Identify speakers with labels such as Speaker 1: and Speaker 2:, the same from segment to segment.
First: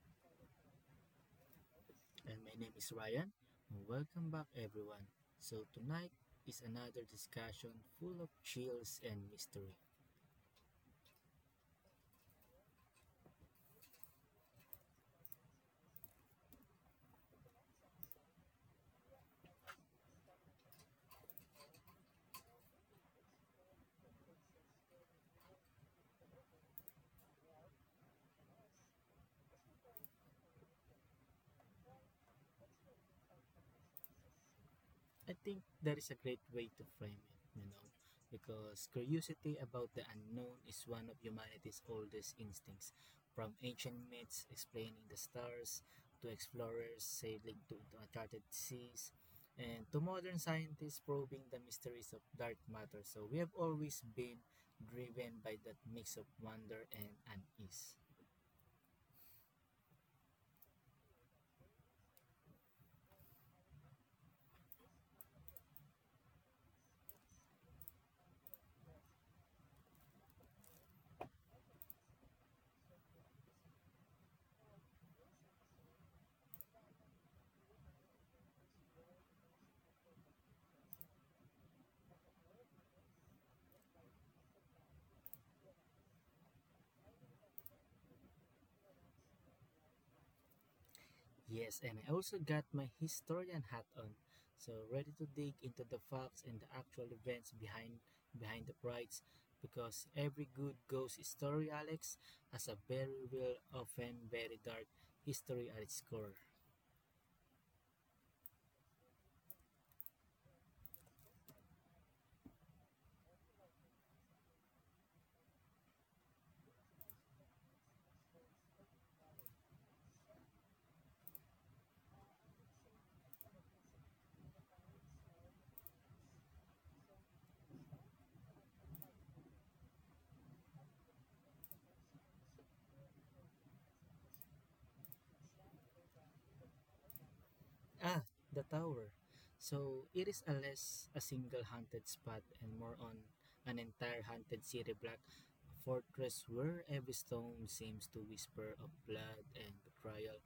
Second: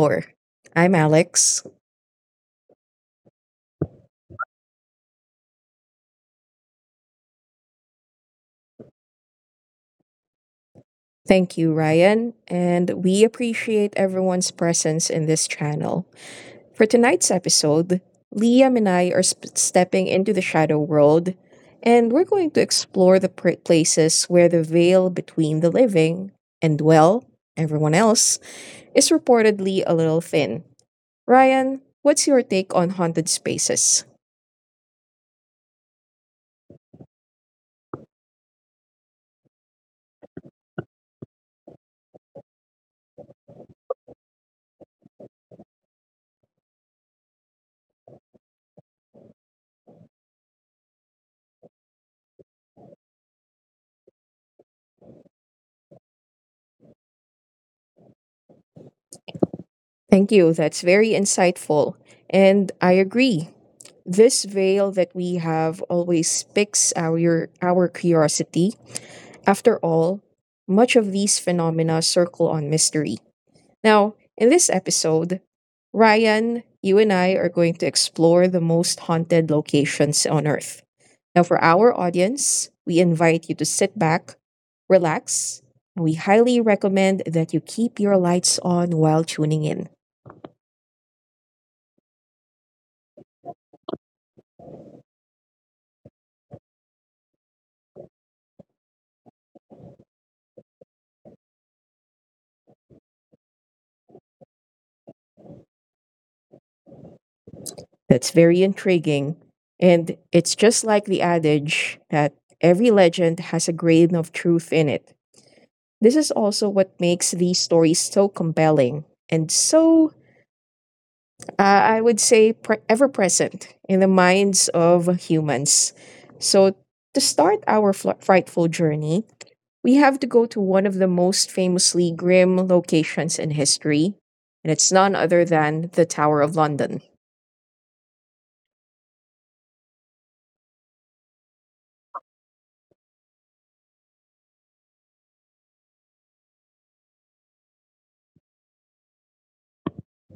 Speaker 1: Lore. I'm Alex.
Speaker 2: And my name is Ryan. Welcome back, everyone. So, tonight is another discussion full of chills and mystery.
Speaker 1: Thank you, Ryan, and we appreciate everyone's presence in this channel. For tonight's episode, Liam and I are stepping into the shadow world, and we're going to explore the places where the veil between the living and, well, everyone else is reportedly a little thin. Ryan, what's your take on haunted spaces?
Speaker 2: I think that is a great way to frame it, you know, because curiosity about the unknown is one of humanity's oldest instincts. From ancient myths explaining the stars, to explorers sailing to uncharted seas, and to modern scientists probing the mysteries of dark matter. So we have always been driven by that mix of wonder and unease.
Speaker 1: Thank you. That's very insightful. And I agree. This veil that we have always picks our curiosity. After all, much of these phenomena circle on mystery. Now, in this episode, Ryan, you and I are going to explore the most haunted locations on Earth. Now, for our audience, we invite you to sit back, relax, and we highly recommend that you keep your lights on while tuning in.
Speaker 2: Yes, and I also got my historian hat on, so ready to dig into the facts and the actual events behind the brides, because every good ghost story, Alex, has a very real, often very dark history at its core.
Speaker 1: That's very intriguing. And it's just like the adage that every legend has a grain of truth in it. This is also what makes these stories so compelling and so, I would say, ever present in the minds of humans. So, to start our frightful journey, we have to go to one of the most famously grim locations in history, and it's none other than the Tower of London.
Speaker 2: Ah, the tower. So it is a less a single haunted spot and more on an entire haunted city block, a fortress where every stone seems to whisper of blood and betrayal.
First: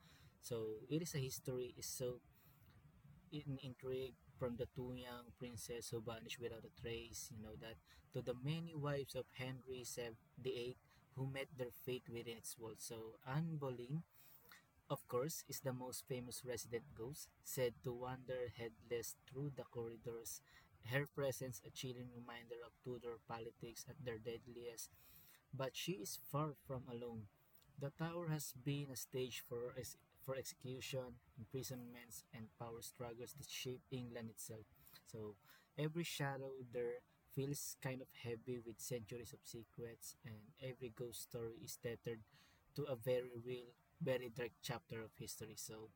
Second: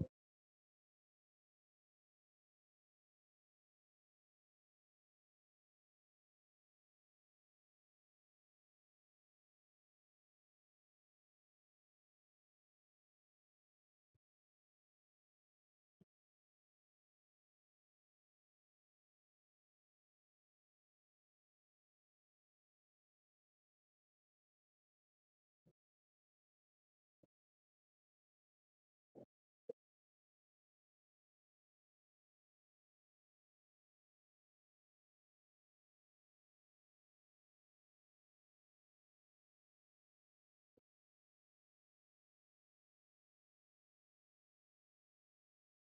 Speaker 2: So it is a history is so in intrigue from the two young princes who vanished without a trace, you know that, to the many wives of Henry VIII who met their fate within its walls. So Anne Boleyn, of course, is the most famous resident ghost, said to wander headless through the corridors. Her presence a chilling reminder of Tudor politics at their deadliest. But she is far from alone. The tower has been a stage for, for execution, imprisonments, and power struggles that shape England itself. So every shadow there feels kind of heavy with centuries of secrets, and every ghost story is tethered to a very real, very dark chapter of history. So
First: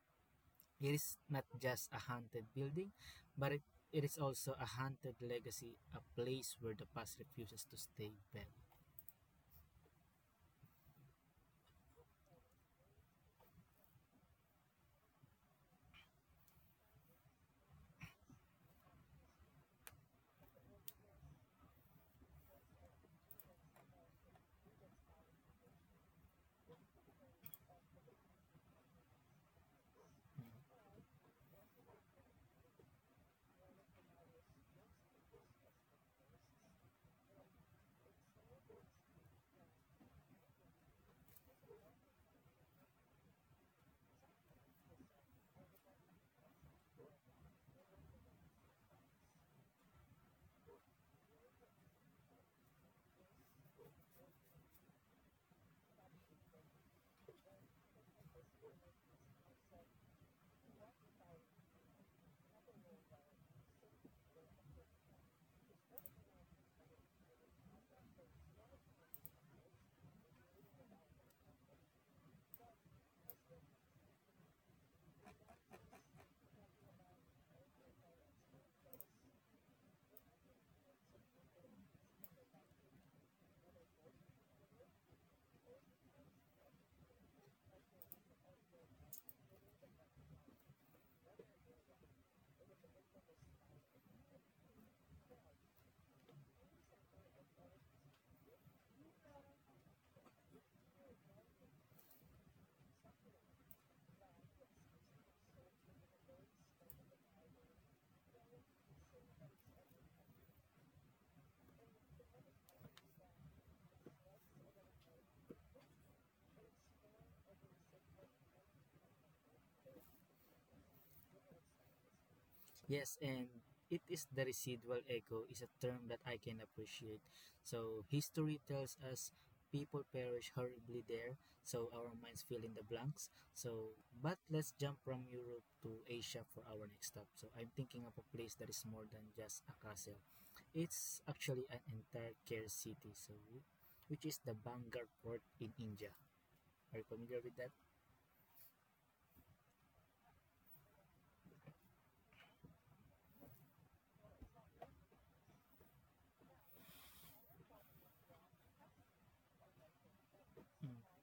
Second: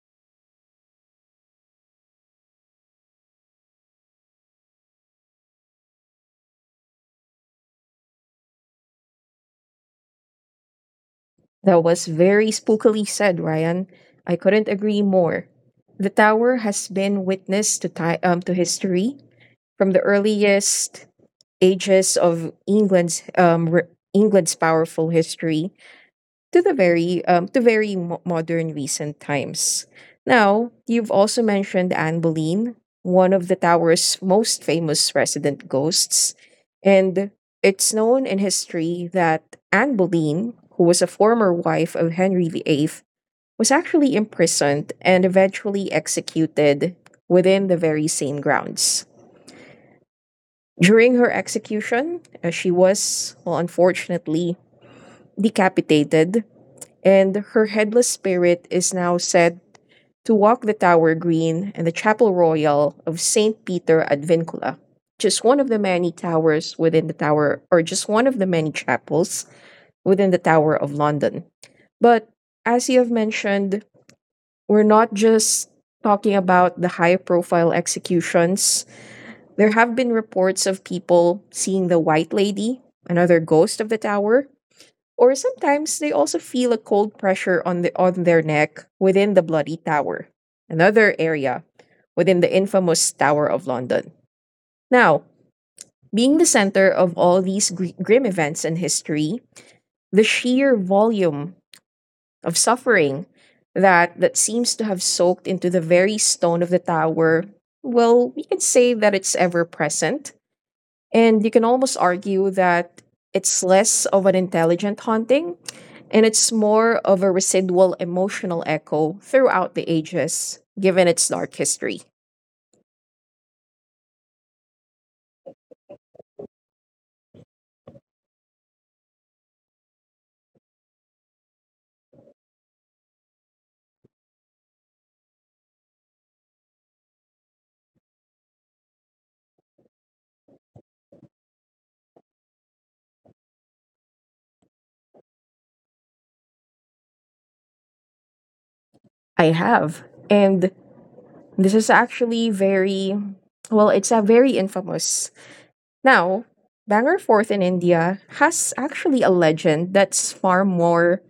Speaker 2: it is not just a haunted building, but it is also a haunted legacy, a place where the past refuses to stay buried.
Speaker 1: That was very spookily said, Ryan. I couldn't agree more. The tower has been witness to to history from the earliest ages of England's powerful history to the very to very mo- modern recent times. Now,
Speaker 2: Mm.
Speaker 1: you've also mentioned Anne Boleyn, one of the tower's most famous resident ghosts, and it's known in history that Anne Boleyn, who was a former wife of Henry VIII, was actually imprisoned and eventually executed within the very same grounds. During her execution, she was, well, unfortunately, decapitated, and her headless spirit is now said to walk the Tower Green and the Chapel Royal of St. Peter ad Vincula, just one of the many towers within the Tower, or just one of the many chapels within the Tower of London. But as you have mentioned, we're not just talking about the high profile executions. There have been reports of people seeing the White Lady, another ghost of the tower, or sometimes they also feel a cold pressure on the on their neck within the Bloody Tower, another area within the infamous Tower of London. Now, being the center of all these grim events in history, the sheer volume of suffering that seems to have soaked into the very stone of the tower, well, we can say that it's ever present, and you can almost argue that it's less of an intelligent haunting and it's more of a residual emotional echo throughout the ages, given its dark history.
Speaker 2: Yes, and it is the residual echo is a term that I can appreciate. So history tells us people perish horribly there, so our minds fill in the blanks. So but let's jump from Europe to Asia for our next stop. So I'm thinking of a place that is more than just a castle. It's actually an entire care city, so which is the Bangar port in India. Are you familiar with that?
Speaker 1: I have. And this is actually very, well, it's a very infamous. Now, Banger Fort in India has actually a legend that's far
Speaker 2: Mm,
Speaker 1: more,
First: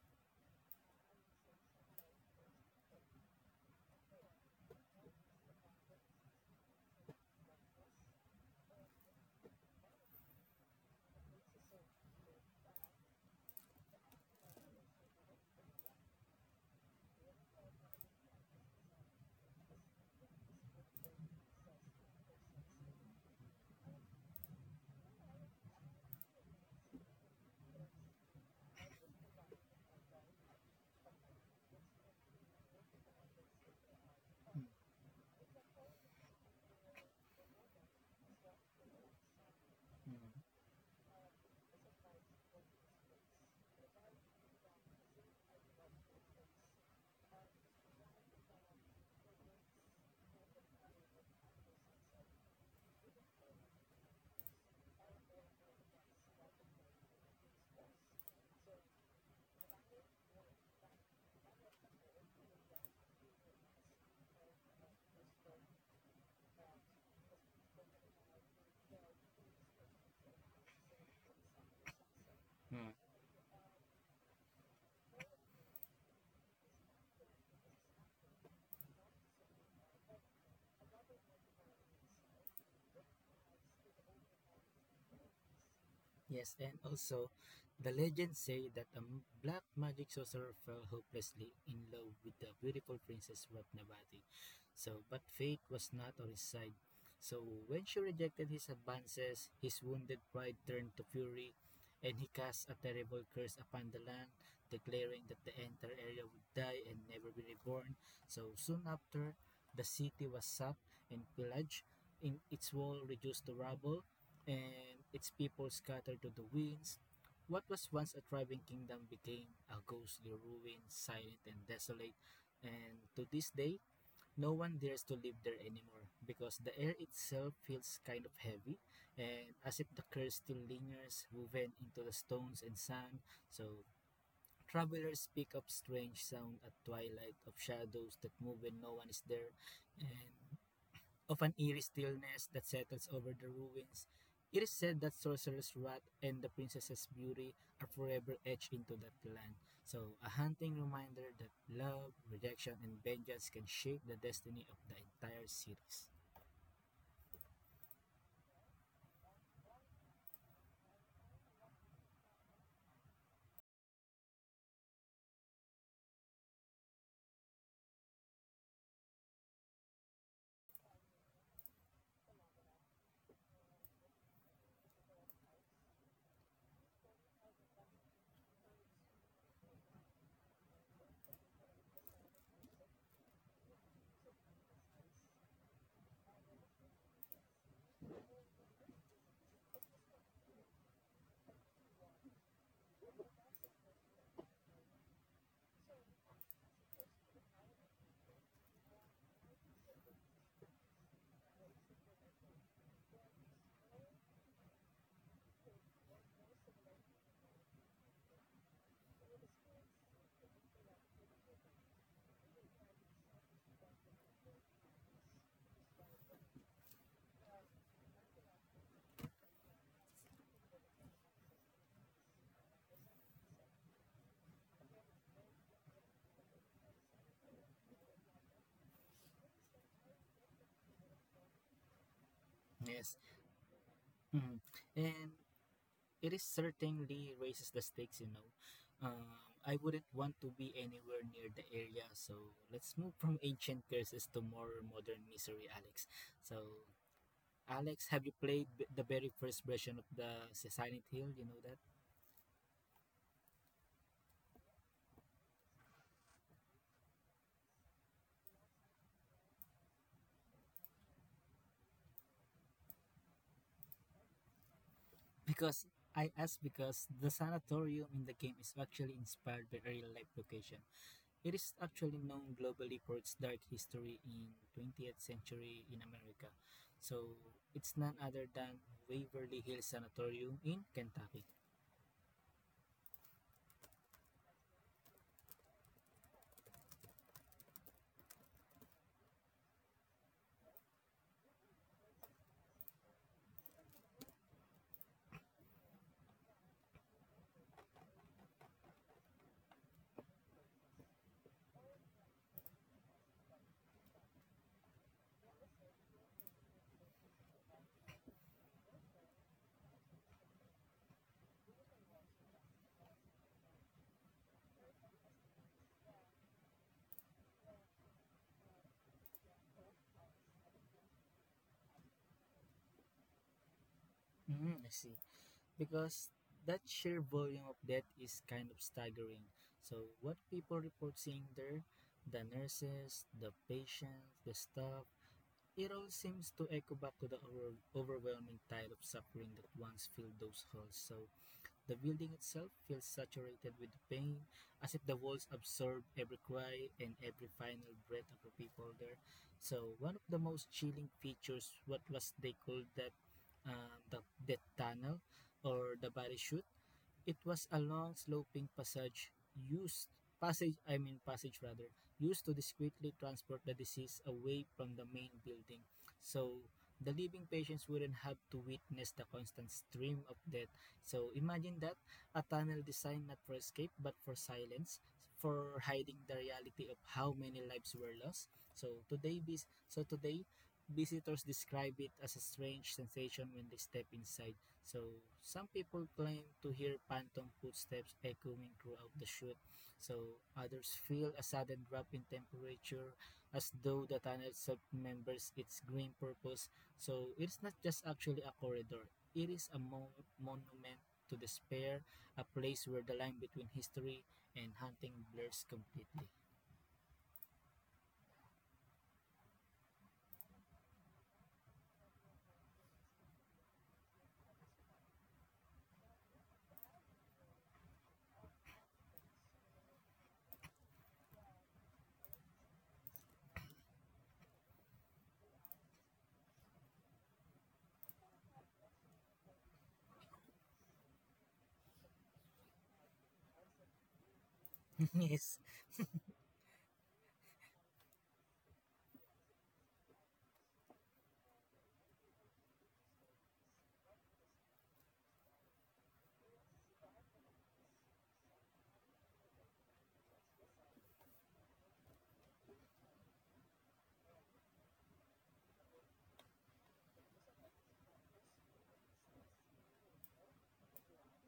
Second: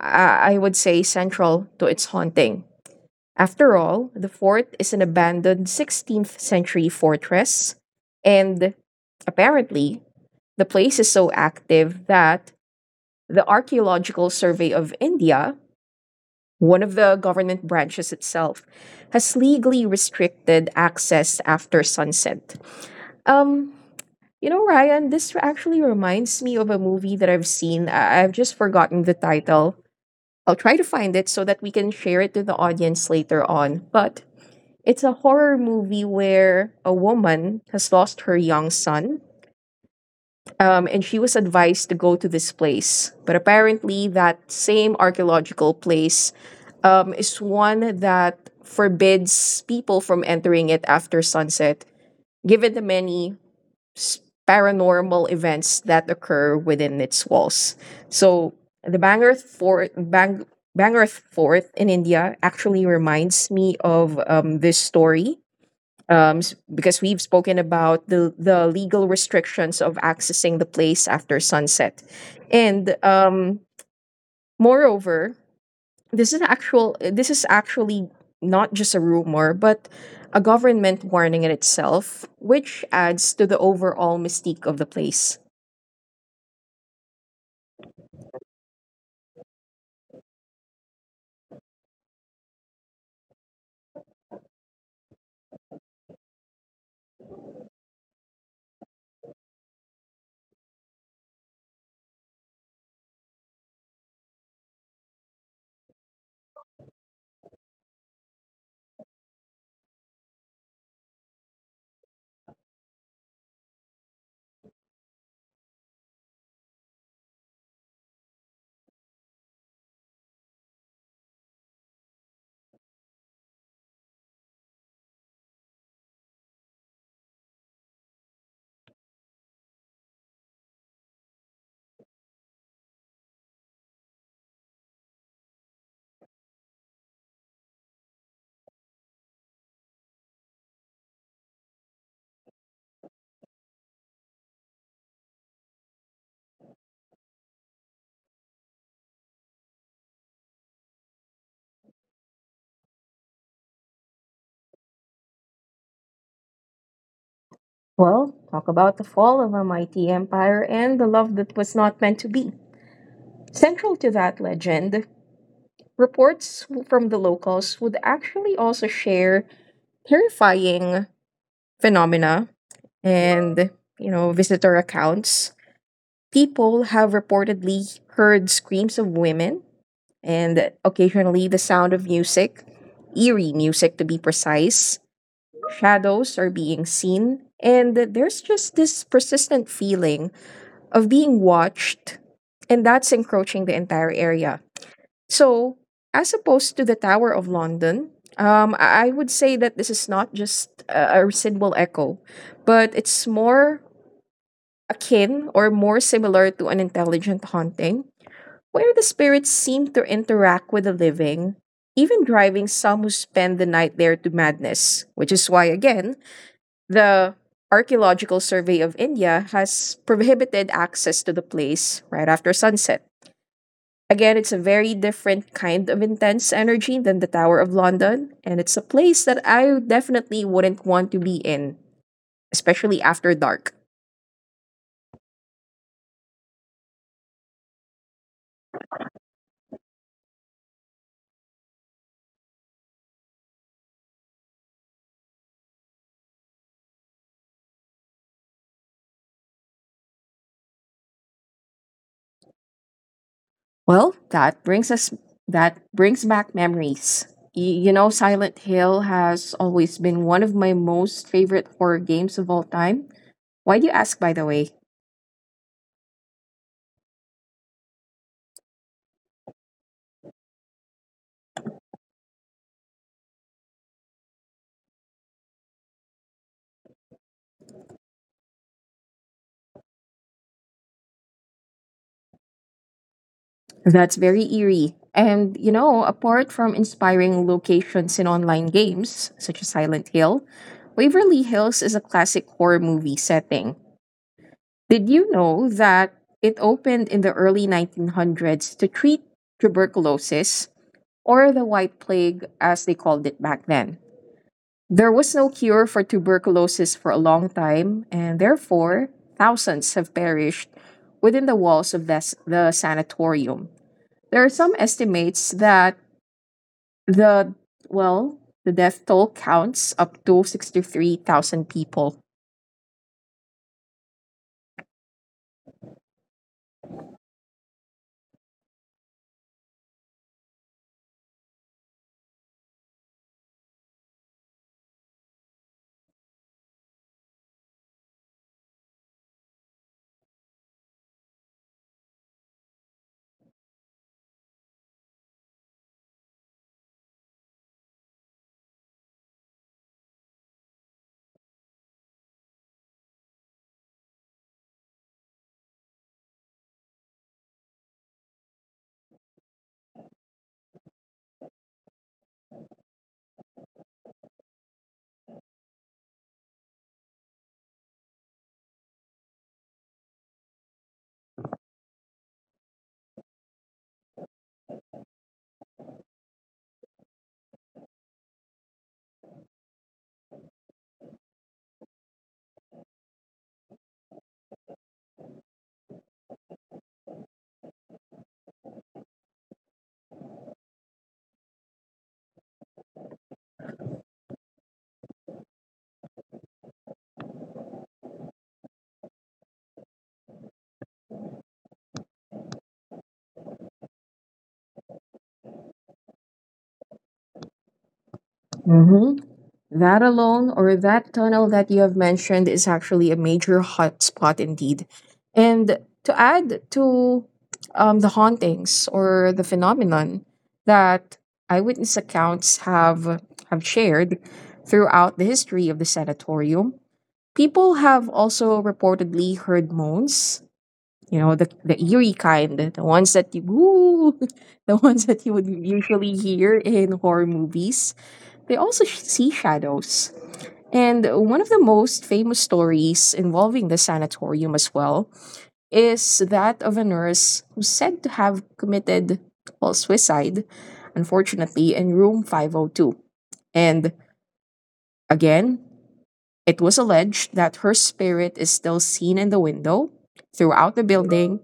Speaker 1: I would say, central to its haunting. After all, the fort is an abandoned 16th century fortress, and apparently, the place is so active that the Archaeological Survey of India, one of the government branches itself, has legally restricted access after sunset. Um, you know, Ryan, this actually reminds me of a movie that I've seen. I've just forgotten the title. I'll try to find it so that we can share it to the audience later on. But it's a horror movie where a woman has lost her young son,
Speaker 2: mm,
Speaker 1: and she was advised to go to this place. But apparently, that same archaeological place is one that forbids people from entering it after sunset, given the many s- paranormal events that occur within its walls. So, the Bangor Fort in India actually reminds me of this story, because we've spoken about the legal restrictions of accessing the place after sunset.
Speaker 2: mm.
Speaker 1: And moreover, this is actually not just a rumor, but a government warning in itself, which adds to the overall mystique of the place.
Speaker 2: Yes, and also, the legends say that a black magic sorcerer fell hopelessly in love with the beautiful Princess Ratnavati. So, but fate was not on his side. So, when she rejected his advances, his wounded pride turned to fury, and he cast a terrible curse upon the land, declaring that the entire area would die and never be reborn. So, soon after, the city was sacked and pillaged, in its wall reduced to rubble, and its people scattered to the winds, what was once a thriving kingdom became a ghostly ruin, silent and desolate, and to this day, no one dares to live there anymore because the air itself feels kind of heavy and as if the curse still lingers woven into the stones and sand. So, travelers pick up strange sound at twilight of shadows that move when no one is there, and of an eerie stillness that settles over the ruins. It is said that sorcerer's wrath and the princess's beauty are forever etched into that land. So, a haunting reminder that love, rejection, and vengeance can shape the destiny of the entire series.
Speaker 1: Well, talk about the fall of a mighty empire and the love that was not meant to be. Central to that legend, reports from the locals would actually also share terrifying phenomena, and, you know, visitor accounts, people have reportedly heard screams of women and occasionally the sound of music, eerie music to be precise. Shadows are being seen, and there's just this persistent feeling of being watched and that's encroaching the entire area. So, as opposed to the Tower of London, I would say that this is not just a residual echo, but it's more akin or more similar to an intelligent haunting, where the spirits seem to interact with the living, even driving some who spend the night there to madness, which is why, again, the Archaeological Survey of India has prohibited access to the place right after sunset. Again, it's a very different kind of intense energy than the Tower of London, and it's a place that I definitely wouldn't want to be in, especially after dark.
Speaker 2: Yes. Mhm. And it is certainly raises the stakes, you know. I wouldn't want to be anywhere near the area, so let's move from ancient curses to more modern misery, Alex. So, Alex, have you played the very first version of the Silent Hill? You know that?
Speaker 1: Well, that brings back memories. You know, Silent Hill has always been one of my most favorite horror games of all time. Why do you ask, by the way?
Speaker 2: Because I asked because the sanatorium in the game is actually inspired by real life location. It is actually known globally for its dark history in 20th century in America. So it's none other than Waverly Hills Sanatorium in Kentucky.
Speaker 1: That's very eerie. And, you know, apart from inspiring locations in online games, such as Silent Hill, Waverly Hills is a classic horror movie setting. Did you know that it opened in the early 1900s to treat tuberculosis, or the white plague as they called it back then? There was no cure for tuberculosis for a long time, and therefore, thousands have perished within the walls of the sanatorium. There are some estimates that the, well, the death toll counts up to 63,000 people.
Speaker 2: Mm, I see. Because that sheer volume of death is kind of staggering. So what people report seeing there, the nurses, the patients, the staff, it all seems to echo back to the overwhelming tide of suffering that once filled those halls. So the building itself feels saturated with pain, as if the walls absorb every cry and every final breath of the people there. So one of the most chilling features, what was they called that the death tunnel or the parachute. It was a long sloping passage used passage I mean passage rather used to discreetly transport the deceased away from the main building. So the living patients wouldn't have to witness the constant stream of death. So imagine that a tunnel designed not for escape but for silence, for hiding the reality of how many lives were lost. So today so today visitors describe it as a strange sensation when they step inside. So some people claim to hear phantom footsteps echoing throughout the chute. So others feel a sudden drop in temperature as though the tunnel itself remembers its grim purpose. So it's not just actually a corridor. It is a monument to despair, a place where the line between history and hunting blurs completely.
Speaker 1: Hmm. That alone, or that tunnel that you have mentioned, is actually a major hotspot indeed. And to add to the hauntings or the phenomenon that eyewitness accounts have shared throughout the history of the sanatorium, people have also reportedly heard moans. You know, the eerie kind, the ones that you, woo, the ones that you would
Speaker 2: Yes.
Speaker 1: usually hear in horror movies, they also see shadows. And one of the most famous stories involving the sanatorium as well is that of a nurse who's said to have committed, well, suicide, unfortunately, in room 502. And again, it was alleged that her spirit is still seen in the window throughout the building,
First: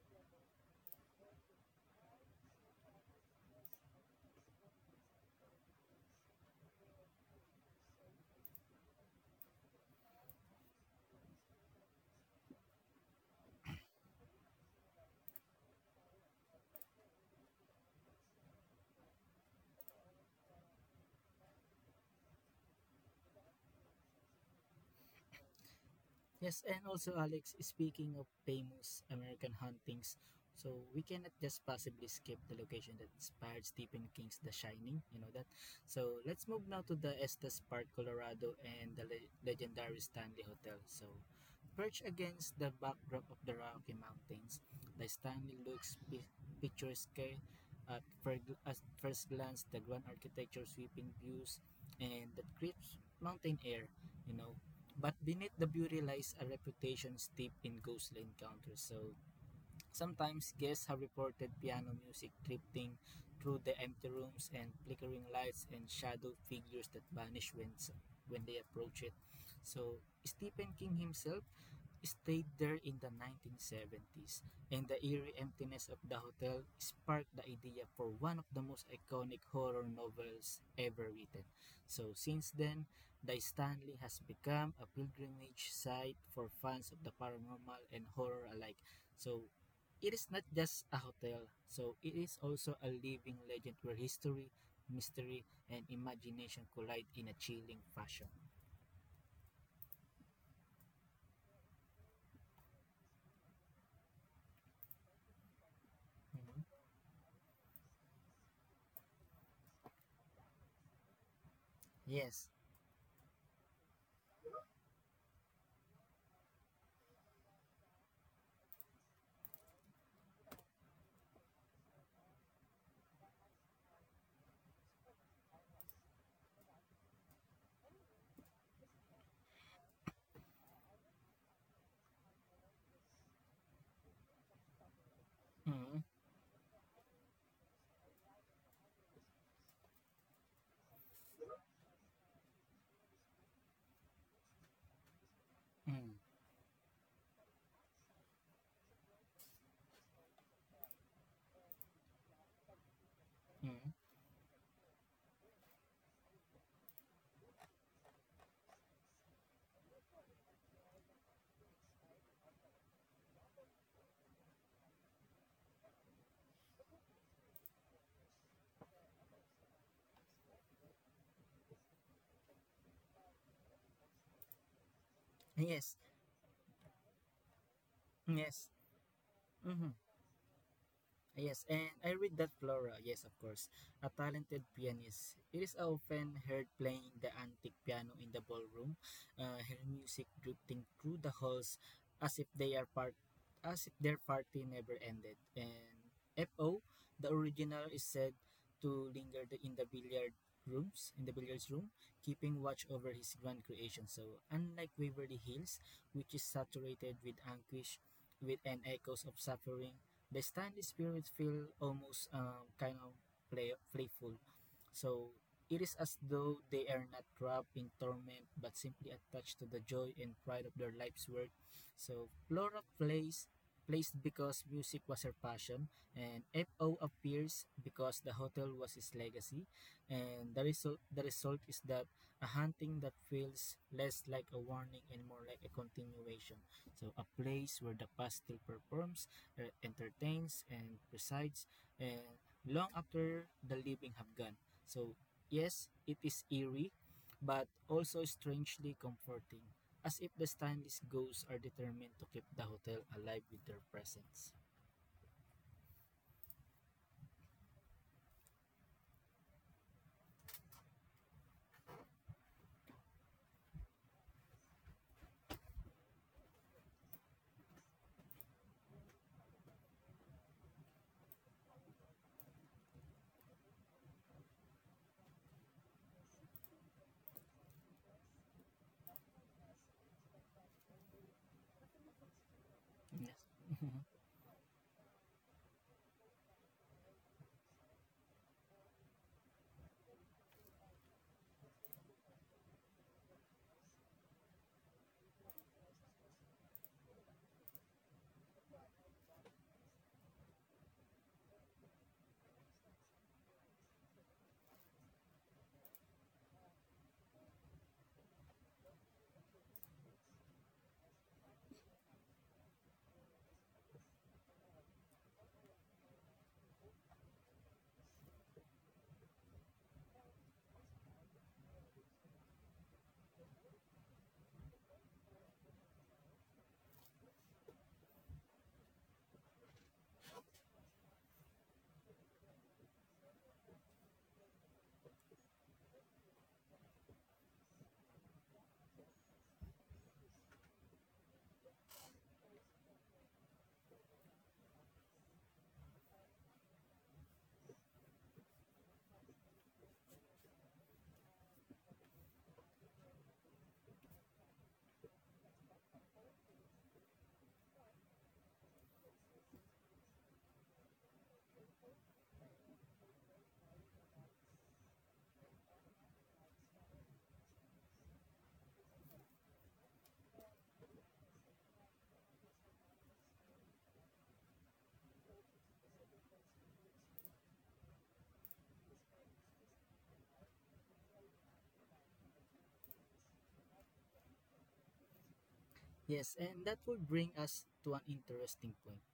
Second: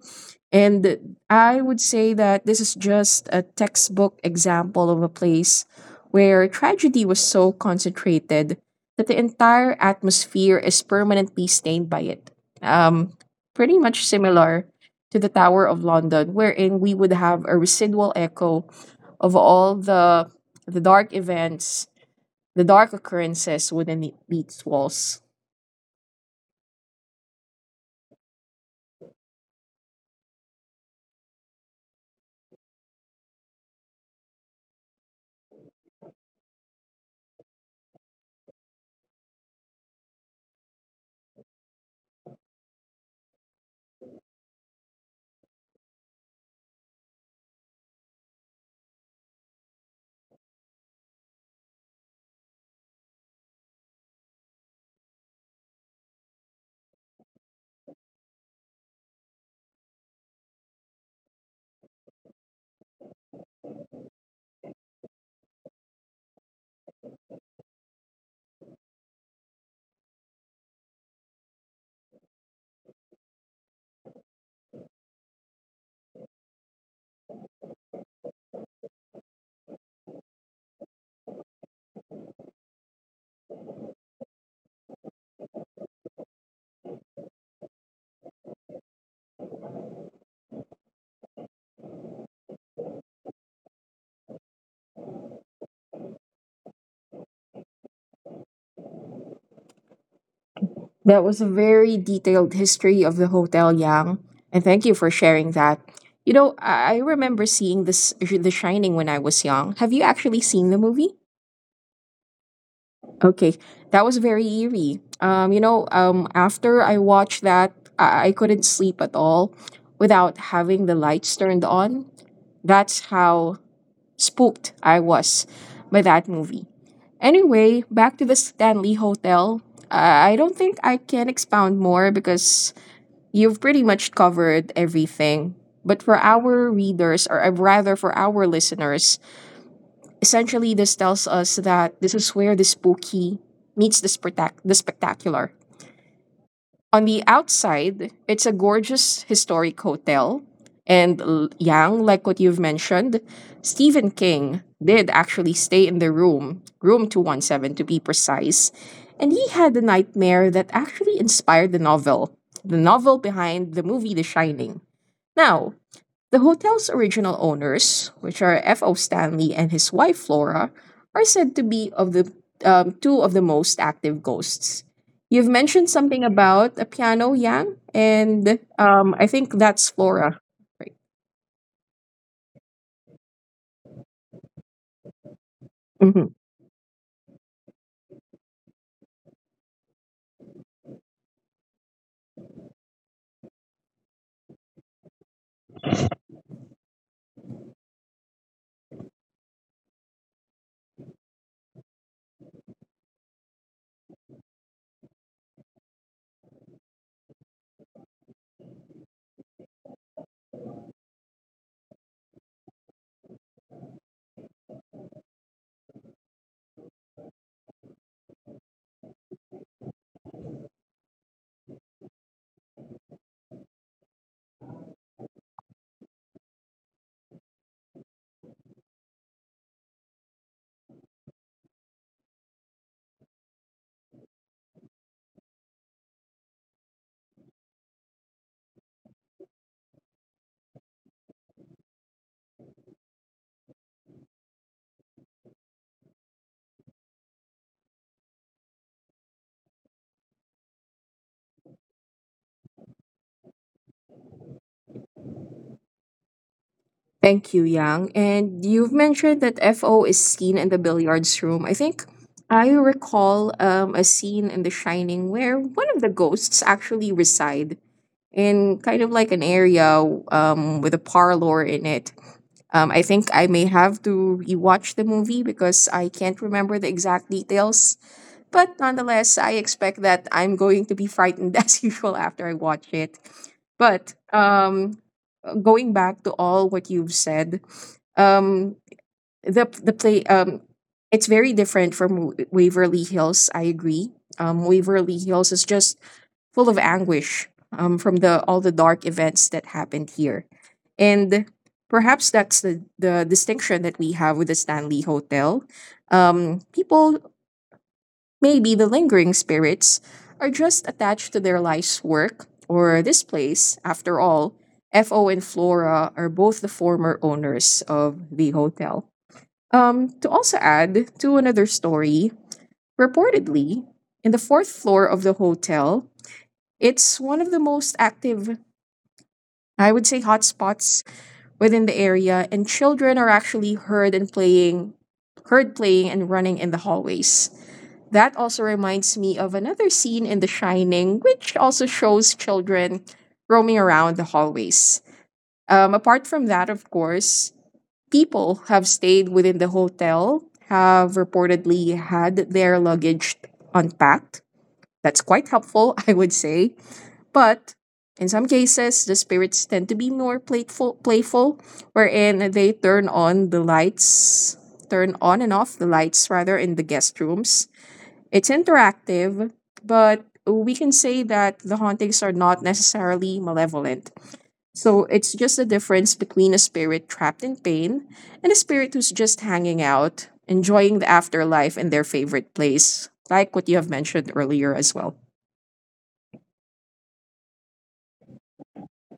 Speaker 1: and I would say that this is just a textbook example of a place where tragedy was so concentrated that the entire atmosphere is permanently stained by it. Um, Pretty much similar to the Tower of London, wherein we would have a residual echo of all the dark events, the dark occurrences wouldn't beat walls.
Speaker 2: Yes, and also Alex, speaking of famous American hauntings, so we cannot just possibly skip the location that inspired Stephen King's The Shining, you know that. So let's move now to the Estes Park, Colorado, and the legendary Stanley Hotel. So perched against the backdrop of the Rocky Mountains, the Stanley looks picturesque at, at first glance. The grand architecture, sweeping views, and the crisp mountain air, you know. But beneath the beauty lies a reputation steeped in ghostly encounters. So sometimes guests have reported piano music drifting through the empty rooms and flickering lights and shadow figures that vanish when they approach it. So Stephen King himself stayed there in the 1970s, and the eerie emptiness of the hotel sparked the idea for one of the most iconic horror novels ever written. So, since then, the Stanley has become a pilgrimage site for fans of the paranormal and horror alike. So, it is not just a hotel, so it is also a living legend where history, mystery, and imagination collide in a chilling fashion.
Speaker 1: That was a very detailed history of the Hotel Yang, and thank you for sharing that. You know,
Speaker 2: Mhm.
Speaker 1: I remember seeing this The Shining when I was young. Have you actually seen the movie?
Speaker 2: Yes.
Speaker 1: Okay, that was very eerie. After I watched that, I couldn't sleep at all without having the lights turned on. That's how spooked I was by that movie. Anyway, back to the Stanley Hotel. I don't think I can expound more because you've pretty much covered everything.
Speaker 2: Mm-hmm.
Speaker 1: But for our readers, or rather for our listeners, essentially this tells us that this is where the spooky meets the spectacular.
Speaker 2: Mm-hmm.
Speaker 1: On the outside, it's a gorgeous historic hotel. And Yang, like what you've mentioned, Stephen King did actually stay in the room 217 to be precise. And he had a nightmare that actually inspired the novel behind the movie The Shining. Now, the hotel's original owners, which are F.O. Stanley and his wife Flora, are said to be of the two of the most active ghosts. You've mentioned
Speaker 2: Yes,
Speaker 1: something about a piano, Yang, and
Speaker 2: yes.
Speaker 1: I think that's
Speaker 2: Mm-hmm.
Speaker 1: Flora. Right.
Speaker 2: Yes, and I read that Flora, yes, of course, a talented pianist. It is
Speaker 1: Mhm.
Speaker 2: often heard playing the antique piano in the ballroom, her music drifting through the halls as if they are part as if their party never ended. And F.O., the original, is said to linger in the billiards room, keeping watch over his grand creation. So, unlike Waverly Hills, which is saturated with anguish, with and echoes of suffering, the Stanley spirits feel almost kind of playful. So it is as though they are not trapped in torment but simply attached to the joy and pride of their life's work. So Flora plays because music was her passion and FO appears because the hotel was his legacy and the result is that a hunting that feels less like a warning and more like a continuation. So a place where the past still performs entertains and presides and long after the living have gone. So yes, it is eerie, but also strangely comforting, as if the Stanley's ghosts are determined to keep the hotel alive with their presence.
Speaker 1: Thank you, Yang. And you've mentioned that F.O. is seen in the billiards room. I think I recall a scene in The Shining where one of the ghosts actually reside in kind of like an area with a parlor in it. I think I may have to rewatch the movie because I can't remember the exact details. But nonetheless, I expect that I'm going to be frightened as usual after I watch it.
Speaker 2: Yes.
Speaker 1: But going back to all what you've said, um, the play, it's very different from Waverly Hills. I agree. Waverly Hills is just full of anguish, from the all the dark events that happened here. And perhaps that's the distinction that we have with the Stanley Hotel. People, maybe the lingering spirits, are just attached to their life's work or this place. After all, FO and Flora are both the former owners of the hotel. To also add to another story, reportedly, in the fourth floor of the hotel, it's one of the most active, I would say, hotspots within the area, and children are actually heard playing and running in the hallways. That also reminds me of another scene in The Shining, which also shows children roaming around the hallways. Apart from that, of course, people have stayed within the hotel have reportedly had their luggage unpacked. That's quite helpful, I would say. But in some cases, the spirits tend to be more playful, wherein they turn on and off the lights rather in the guest rooms. It's interactive, but we can say that the hauntings are not necessarily malevolent. So it's just a difference between a spirit trapped in pain and a spirit who's just hanging out, enjoying the afterlife in their favorite place, like what you have mentioned earlier as well.
Speaker 2: Yes, and that would bring us to an interesting point.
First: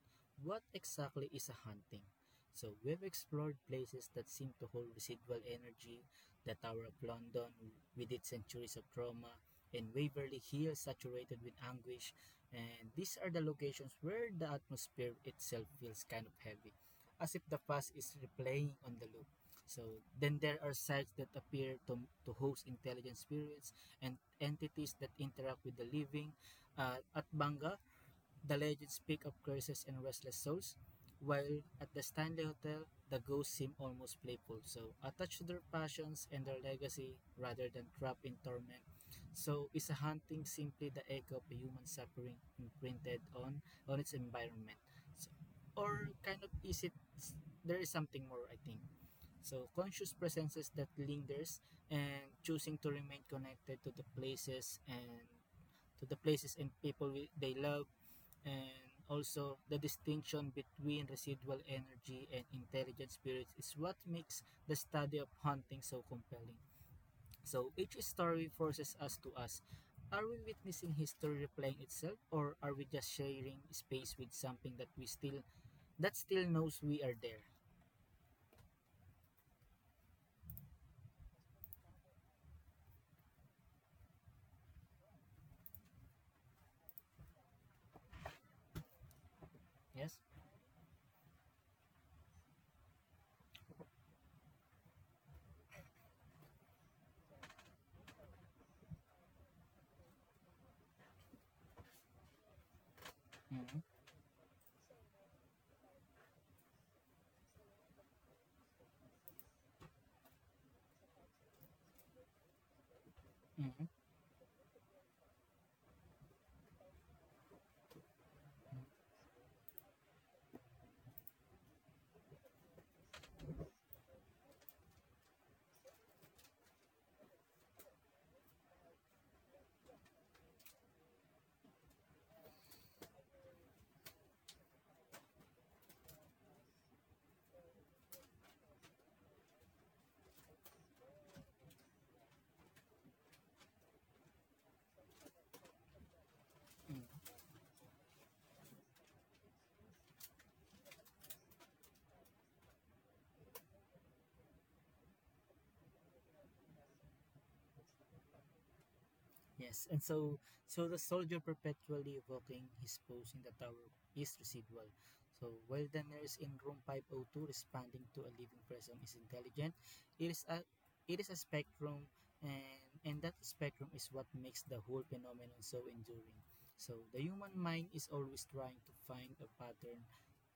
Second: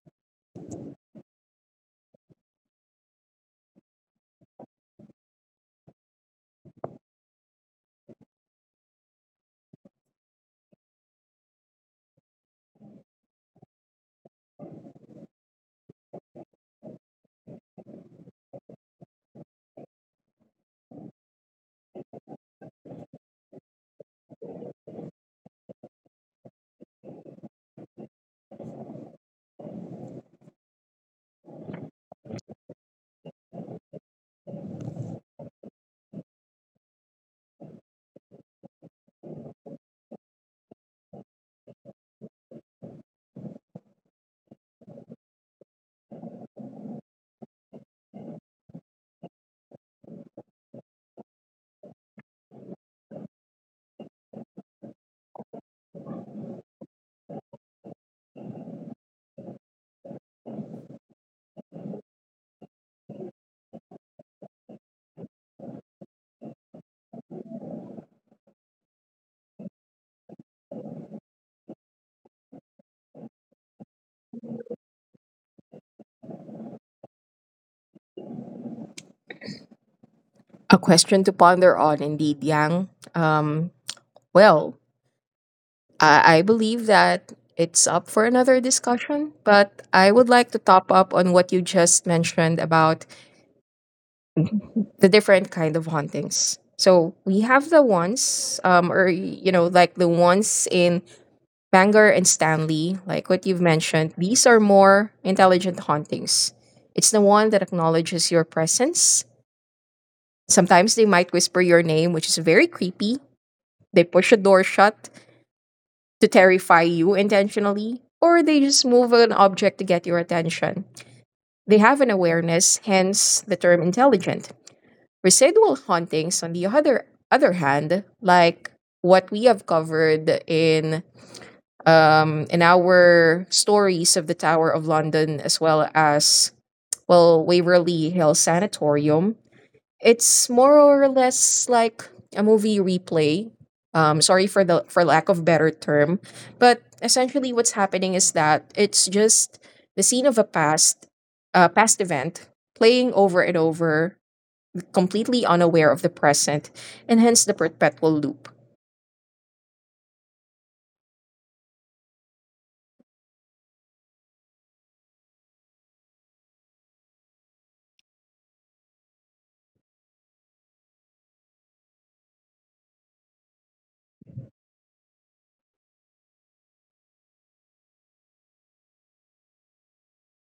Speaker 2: What exactly is a haunting? So, we've explored places that seem to hold residual energy, the Tower of London with its centuries of trauma, and Waverly Hill saturated with anguish. And these are the locations where the atmosphere itself feels kind of heavy, as if the past is replaying on the loop. So, then there are sites that appear to host intelligent spirits and entities that interact with the living at Banga, the legends speak of curses and restless souls, while at the Stanley Hotel, the ghosts seem almost playful, so attached to their passions and their legacy rather than trapped in torment. So is a haunting simply the echo of human suffering imprinted on its environment? So, or kind of is it there is something more I think. So conscious presences that lingers and choosing to remain connected to the places and to the places and people they love, and also the distinction between residual energy and intelligent spirits is what makes the study of hunting so compelling. So each story forces us to ask are we witnessing history replaying itself or are we just sharing space with something that we still knows we are there.
Speaker 1: A question to ponder on, indeed, Yang. Well, I believe that it's up for another discussion, but I would like to
Speaker 2: Yes.
Speaker 1: top up on what you just mentioned about the different kind of hauntings. So we have the ones, like the ones in Bangor and Stanley, like what you've mentioned.
Speaker 2: Mm-hmm.
Speaker 1: These are more intelligent hauntings. It's the one that acknowledges your presence. Sometimes they might whisper your name, which is very creepy. They
Speaker 2: Mm-hmm.
Speaker 1: push a door shut to terrify you intentionally, or they just move an object to get your attention. They have an awareness, hence the term intelligent. Residual hauntings, on the other hand, like what we have covered in in our stories of the Tower of London, as well as Waverly Hill Sanatorium, it's more or less like a movie replay. Sorry for the for lack of better term, but
Speaker 2: Mm-hmm.
Speaker 1: essentially what's happening is that it's just the scene of a past past event playing over and over, completely unaware of the present, and hence the perpetual loop.
Speaker 2: Yes, and so the soldier perpetually evoking his pose in the tower is residual. So while the nurse in room 502 responding to a living person is intelligent, it is a it is a spectrum and that spectrum is what makes the whole phenomenon so enduring. So the human mind is always trying to find a pattern,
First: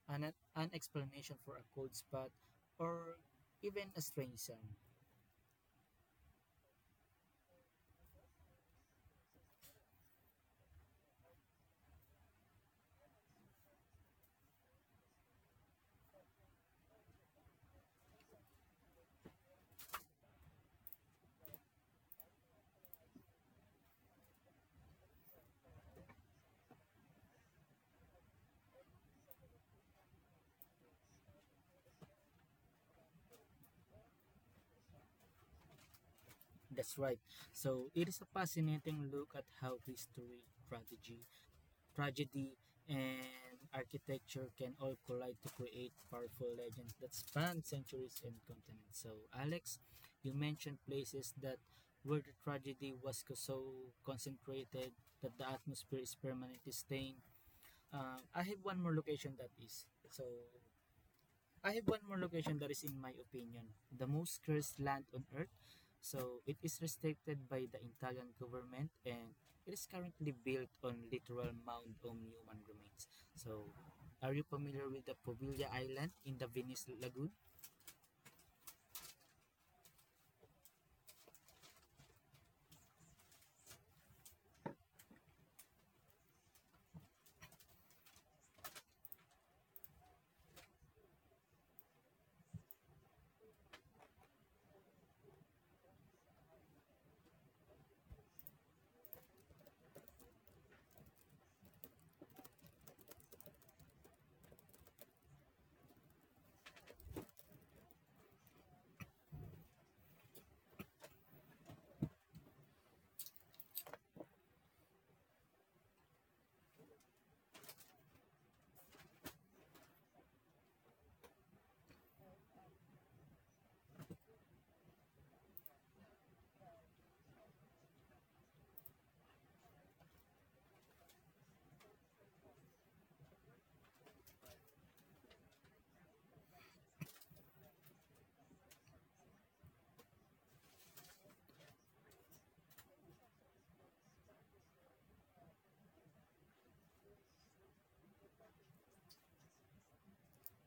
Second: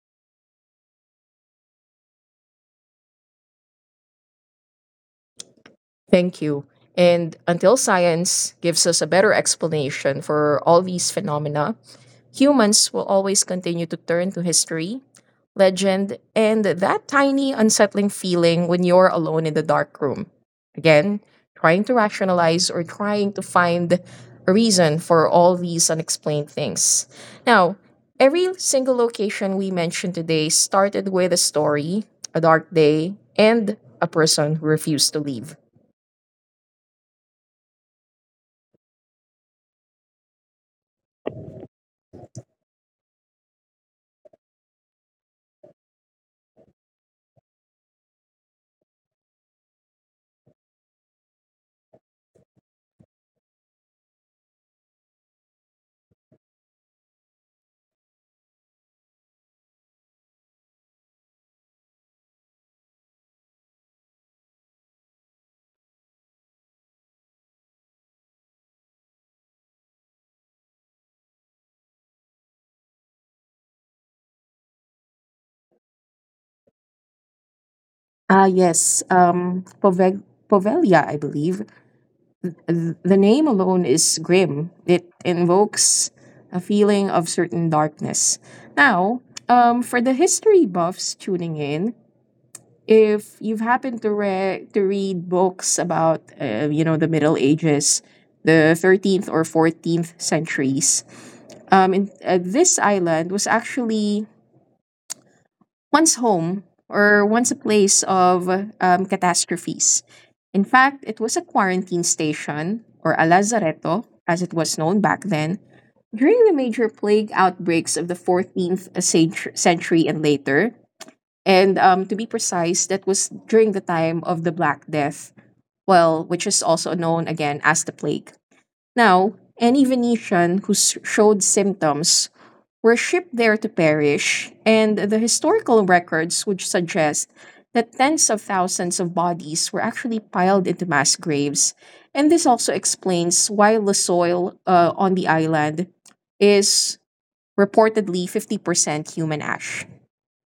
Speaker 2: an explanation for a cold spot or even a strange sound.
Speaker 1: Thank you. And until science gives us a better explanation for all these phenomena, humans will always continue to turn to history, legend, and that tiny unsettling feeling when you're alone in the dark room. Again, trying to rationalize or trying to find a reason for all these unexplained things. Now, every single location we mentioned today started with a story, a dark day, and a person who refused to leave.
Speaker 2: That's right. So it is a fascinating look at how history, tragedy, tragedy, and architecture can all collide to create powerful legends that span centuries and continents. So Alex, you mentioned places that where the tragedy was so concentrated that the atmosphere is permanently stained. I have one more location that is. So I have one more location that is, in my opinion, the most cursed land on earth. So it is restricted by the Italian government and it is currently built on literal mound of human remains. So are you familiar with the Poviglia Island in the Venice Lagoon?
Speaker 1: Ah, yes. Povelia, I believe. The name alone is grim. It invokes a feeling of certain darkness. Now, for the history buffs tuning in, if you've happened to read books about you know the Middle Ages, the 13th or 14th centuries, this island was actually once home or once a place of catastrophes. In fact, it was a quarantine station or a lazaretto, as it was known back then, during the major plague outbreaks of the century and later, and to be precise, that was during the time of the Black Death, well, which is also known again as the plague. Now, any Venetian who showed symptoms were shipped there to perish, and the historical records would suggest that tens of thousands of bodies were actually piled into mass graves. And this also explains why the soil on the island is reportedly 50% human ash.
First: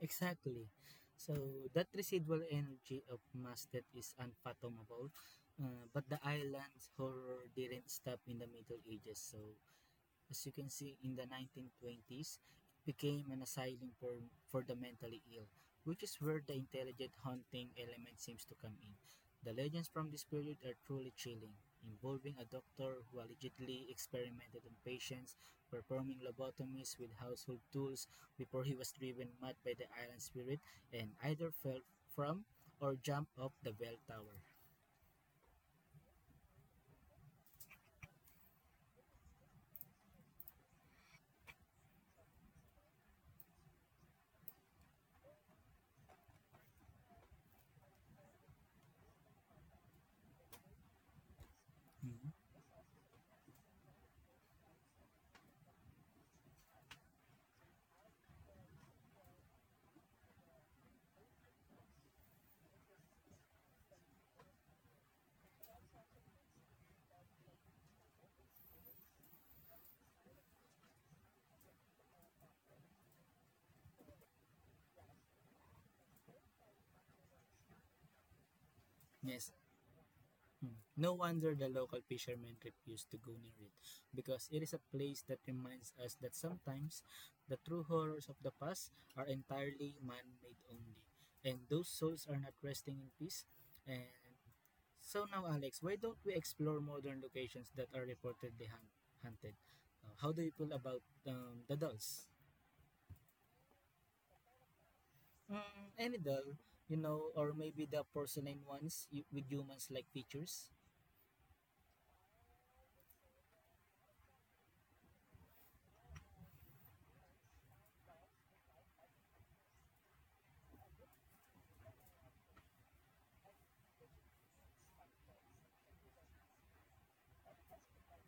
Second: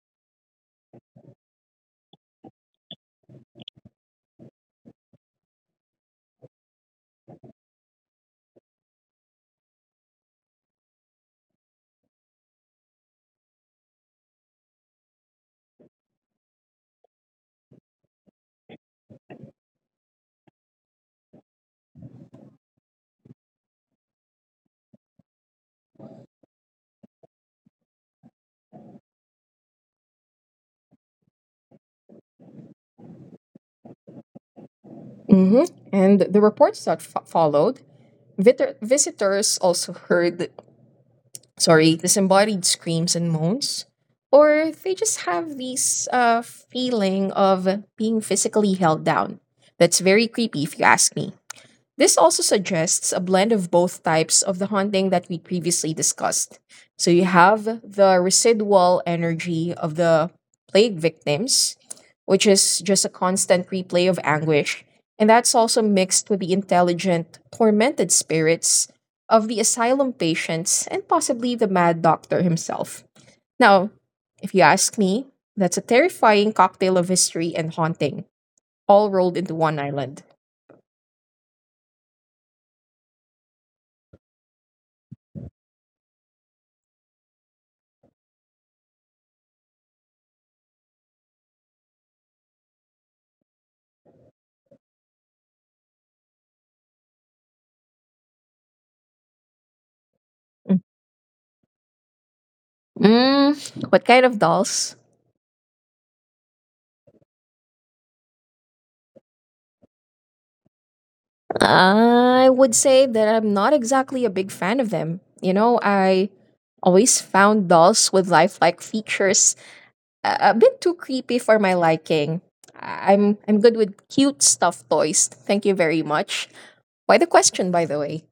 Speaker 2: Exactly. So that residual energy of mass that is unfathomable. But the island's horror didn't stop in the Middle Ages. So as you can see, in the 1920s, it became an asylum for, the mentally ill, which is where the intelligent haunting element seems to come in. The legends from this period are truly chilling, involving a doctor who allegedly experimented on patients, performing lobotomies with household tools before he was driven mad by the island spirit and either fell from or jumped off the bell tower.
Speaker 1: Hmm. And the reports that followed, visitors also heard, sorry, disembodied screams and moans, or they just have this feeling of being physically held down. That's very creepy, if you ask me. This
Speaker 2: Mhm.
Speaker 1: also suggests a blend of both types of the haunting that we previously discussed. So you have the residual energy of the plague victims, which is just a constant replay of anguish, and that's also mixed with the intelligent, tormented spirits of the asylum patients and possibly the mad doctor himself. Now, if you ask me, that's a terrifying cocktail of history and haunting, all rolled into
Speaker 2: Yes.
Speaker 1: one island.
Speaker 2: Mm. No wonder the local fishermen refuse to go near it, because it is a place that reminds us that sometimes the true horrors of the past are entirely man made only, and those souls are not resting in peace. And so now, Alex, why don't we explore modern locations that are reportedly haunted? How do you feel about the dolls?
Speaker 1: Mm, what kind of dolls?
Speaker 2: Mm, any doll, you know, or maybe the porcelain ones you, with humans like features?
Speaker 1: I would say that I'm not exactly a big fan of them. You know, I always found dolls with lifelike features a bit too creepy for my liking. I'm good with cute stuffed toys. Thank you very much. Why the question, by the way?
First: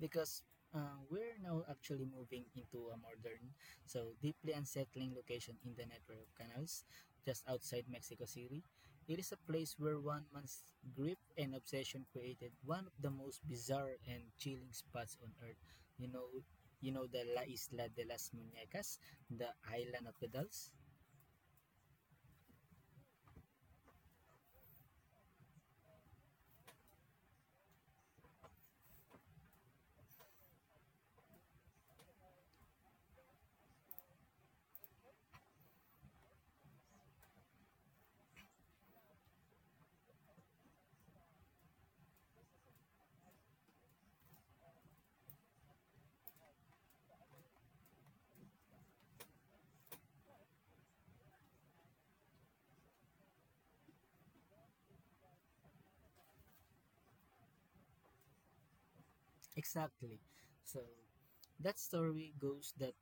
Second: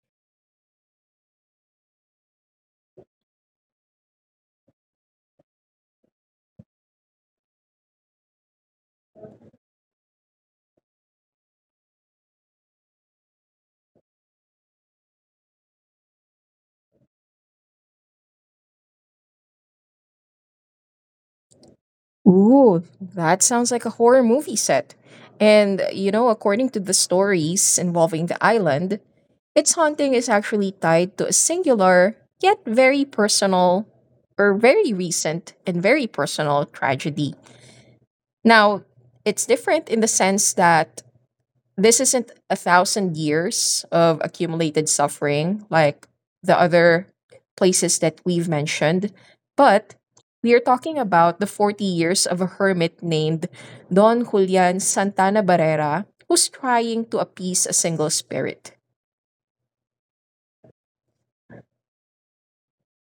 Speaker 2: Because we're now actually moving into a modern, so deeply unsettling location in the network of canals just outside Mexico City. It is a place where one man's grip and obsession created one of the most bizarre and chilling spots on earth. You know, you know the La Isla de las Muñecas, the island of the dolls.
Speaker 1: Ooh, that sounds like a horror movie set. And, you know, according to the stories involving the island, its haunting is actually tied to a singular, yet very personal, or very recent and very personal tragedy. Now, it's different in the sense that this isn't a thousand years of accumulated suffering like the other places that we've mentioned, but we are talking about the 40 years of a hermit named Don Julian Santana Barrera who's trying to appease a single spirit.
Speaker 2: Exactly. So that story goes that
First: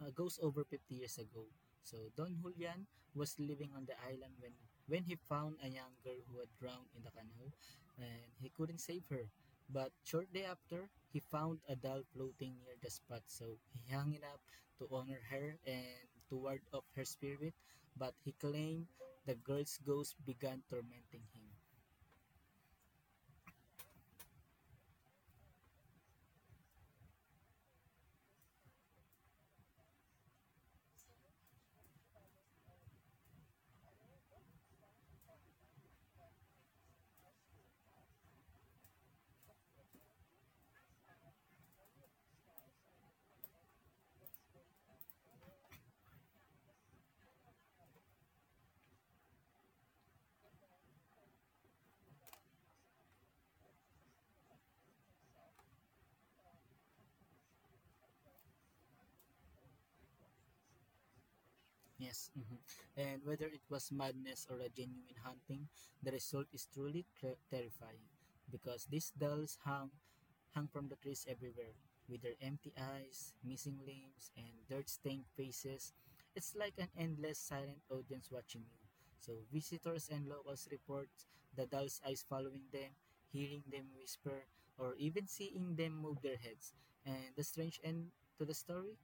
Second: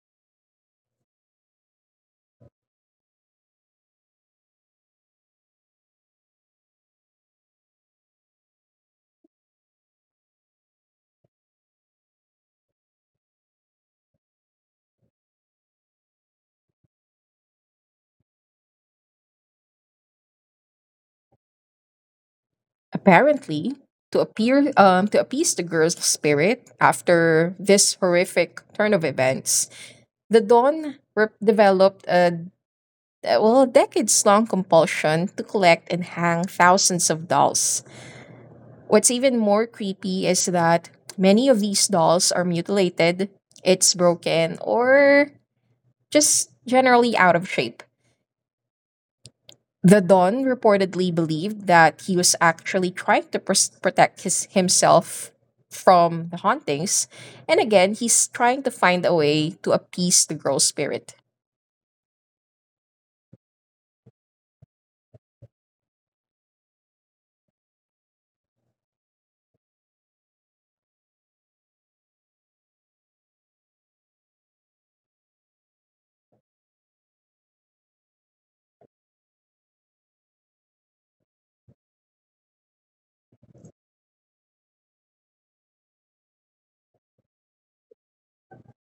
Speaker 2: goes over 50 years ago. So Don Julian was living on the island when he found a young girl who had drowned in the canoe and he couldn't save her. But shortly after, he found a doll floating near the spot, so he hung it up to honor her and to ward off her spirit. But he claimed the girl's ghost began tormenting him.
Speaker 1: Apparently, to appear to appease the girl's spirit after this horrific turn of events, the developed a decades long compulsion to collect and hang thousands of dolls. What's even more creepy is that many of these dolls are mutilated, it's broken, or just generally out of shape. The Don reportedly believed that he was actually trying to protect his himself from the hauntings, and again, he's trying to find a way to appease the girl's spirit.
Speaker 2: Yes, mhm. And whether it was madness or a genuine hunting, the result is truly terrifying, because these dolls hung from the trees everywhere, with their empty eyes, missing limbs, and dirt-stained faces. It's like an endless silent audience watching you. So visitors and locals report the dolls' eyes following them, hearing them whisper, or even seeing them move their heads. And the strange end to the story,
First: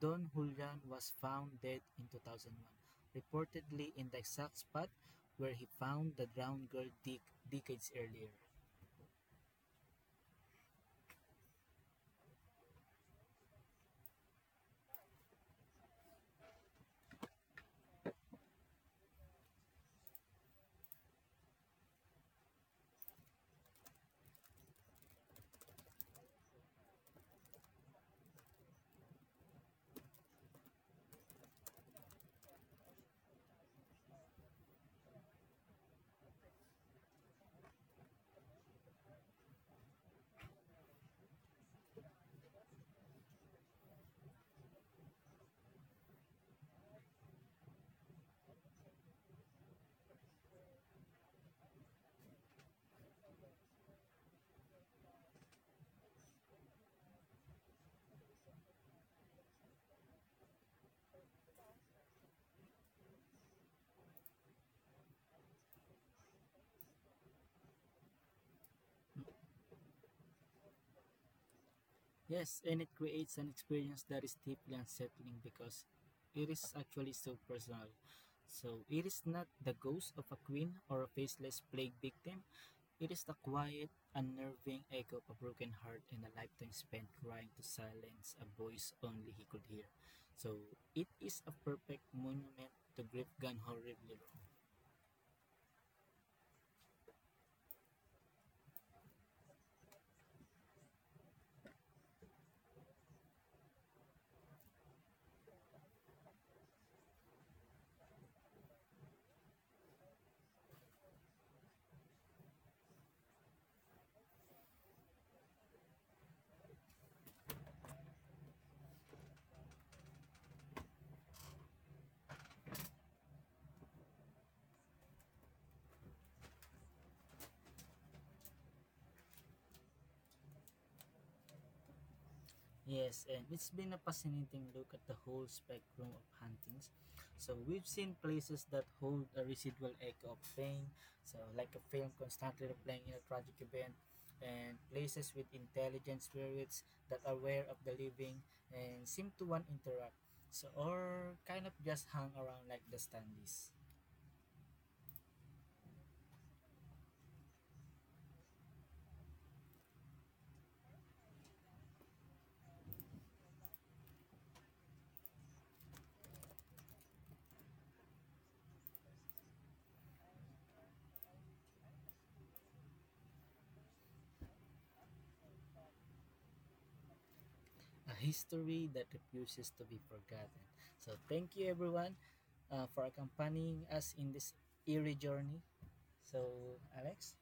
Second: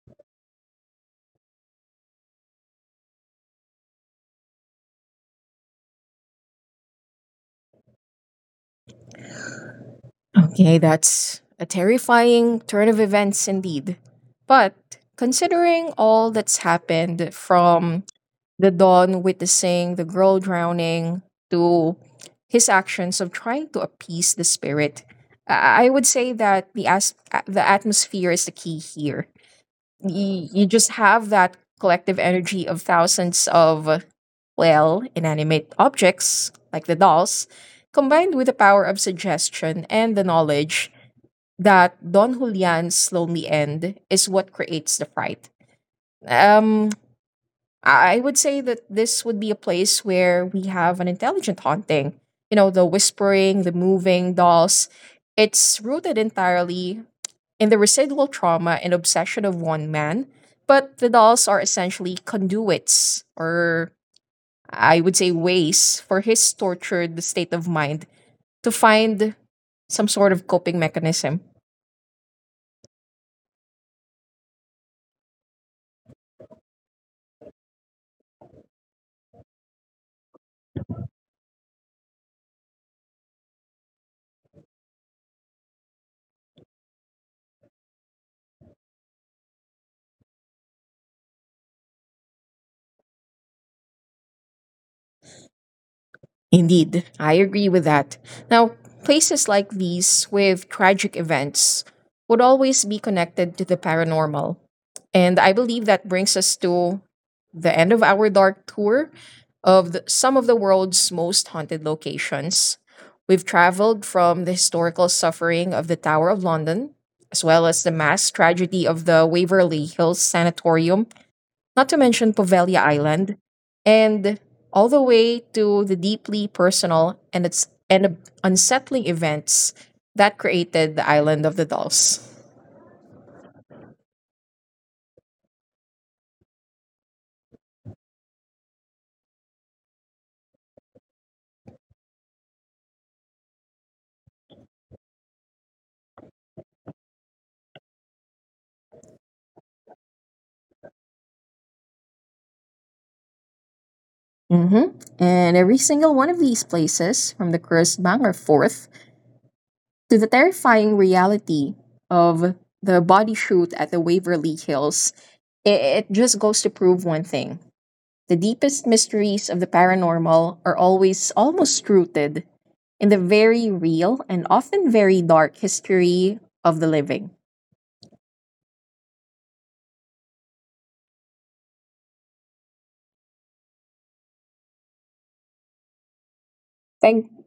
Speaker 2: Don Julian was found dead in 2001, reportedly in the exact spot where he found the drowned girl decades earlier.
Speaker 1: Okay, that's a terrifying turn of events indeed. But considering all that's happened from the Don witnessing the girl drowning to his actions of trying to appease the spirit, I would say that the atmosphere is the key here. You just have that collective energy of thousands of inanimate objects like the dolls combined with the power of suggestion and the knowledge that Don Julian's lonely end is what creates the fright. Um, I would say that this would be a place where we have an intelligent haunting. You know, the whispering, the moving dolls. It's rooted entirely in the residual trauma and obsession of one man, but the dolls are essentially conduits, or I would say ways, for his tortured state of mind to find some sort of coping mechanism.
Speaker 2: Yes, and it creates an experience that is deeply unsettling because it is actually so personal. So it is not the ghost of a queen or a faceless plague victim. It is the quiet, unnerving echo of a broken heart and a lifetime spent trying to silence a voice only he could hear. So it is a perfect monument to grief gone horribly wrong.
Speaker 1: Indeed, I agree with that. Now, places like these with tragic events would always be connected to the paranormal. And I believe that brings us to the end of our dark tour of some of the world's most haunted locations. We've traveled from the historical suffering of the Tower of London, as well as the mass tragedy of the Waverly Hills Sanatorium, not to mention Povelia Island, and all the way to the deeply personal and unsettling events that created the island of the dolls.
Speaker 2: Yes, and it's been a fascinating look at the whole spectrum of hauntings. So we've seen places that hold a residual echo of pain, so like a film constantly replaying in a tragic event, and places with intelligent spirits that are aware of the living and seem to want to interact. So or kind of just hang around like the standees.
Speaker 1: Hmm. And every single one of these places, from the Crust Bank or Forth to the terrifying reality of the body shoot at the Waverly Hills, it just goes to prove one thing. The deepest mysteries of the paranormal are always almost rooted in the very real and often very dark history of the living.
Speaker 2: A history that refuses to be forgotten. So thank you everyone for accompanying us in this eerie journey. So
Speaker 1: Thank
Speaker 2: Alex.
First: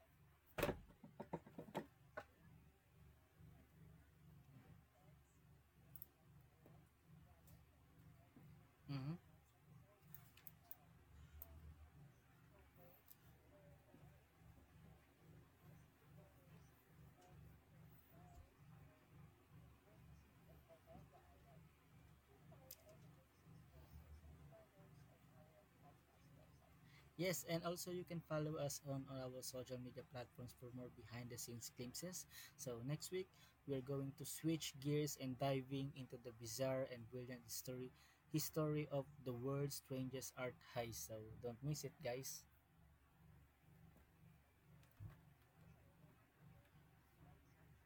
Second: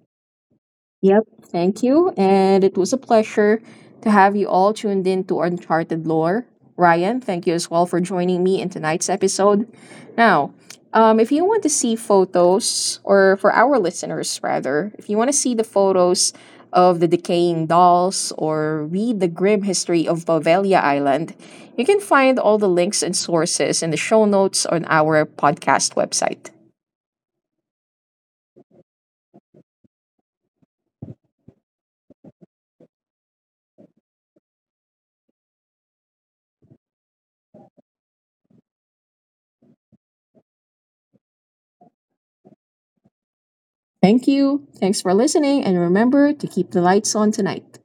Speaker 1: Yep, thank you. And it was a pleasure to have you all tuned in to Uncharted Lore. Ryan, thank you as well for joining me in tonight's
Speaker 2: Mhm.
Speaker 1: episode. Now, if you want to see photos, or for our listeners rather, if you want to see the photos of the decaying dolls or read the grim history of Bovelia Island, you can find all the links and sources in the show notes on our podcast website.
Speaker 2: Yes, and also you can follow us on all our social media platforms for more behind the scenes glimpses. So, next week, we're going to switch gears and diving into the bizarre and brilliant story history of the world's strangest art heist. So, don't miss it, guys.
Speaker 1: Thank you. Thanks for listening, and remember to keep the lights on tonight.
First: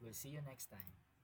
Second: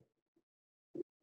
Speaker 2: We'll see you next time.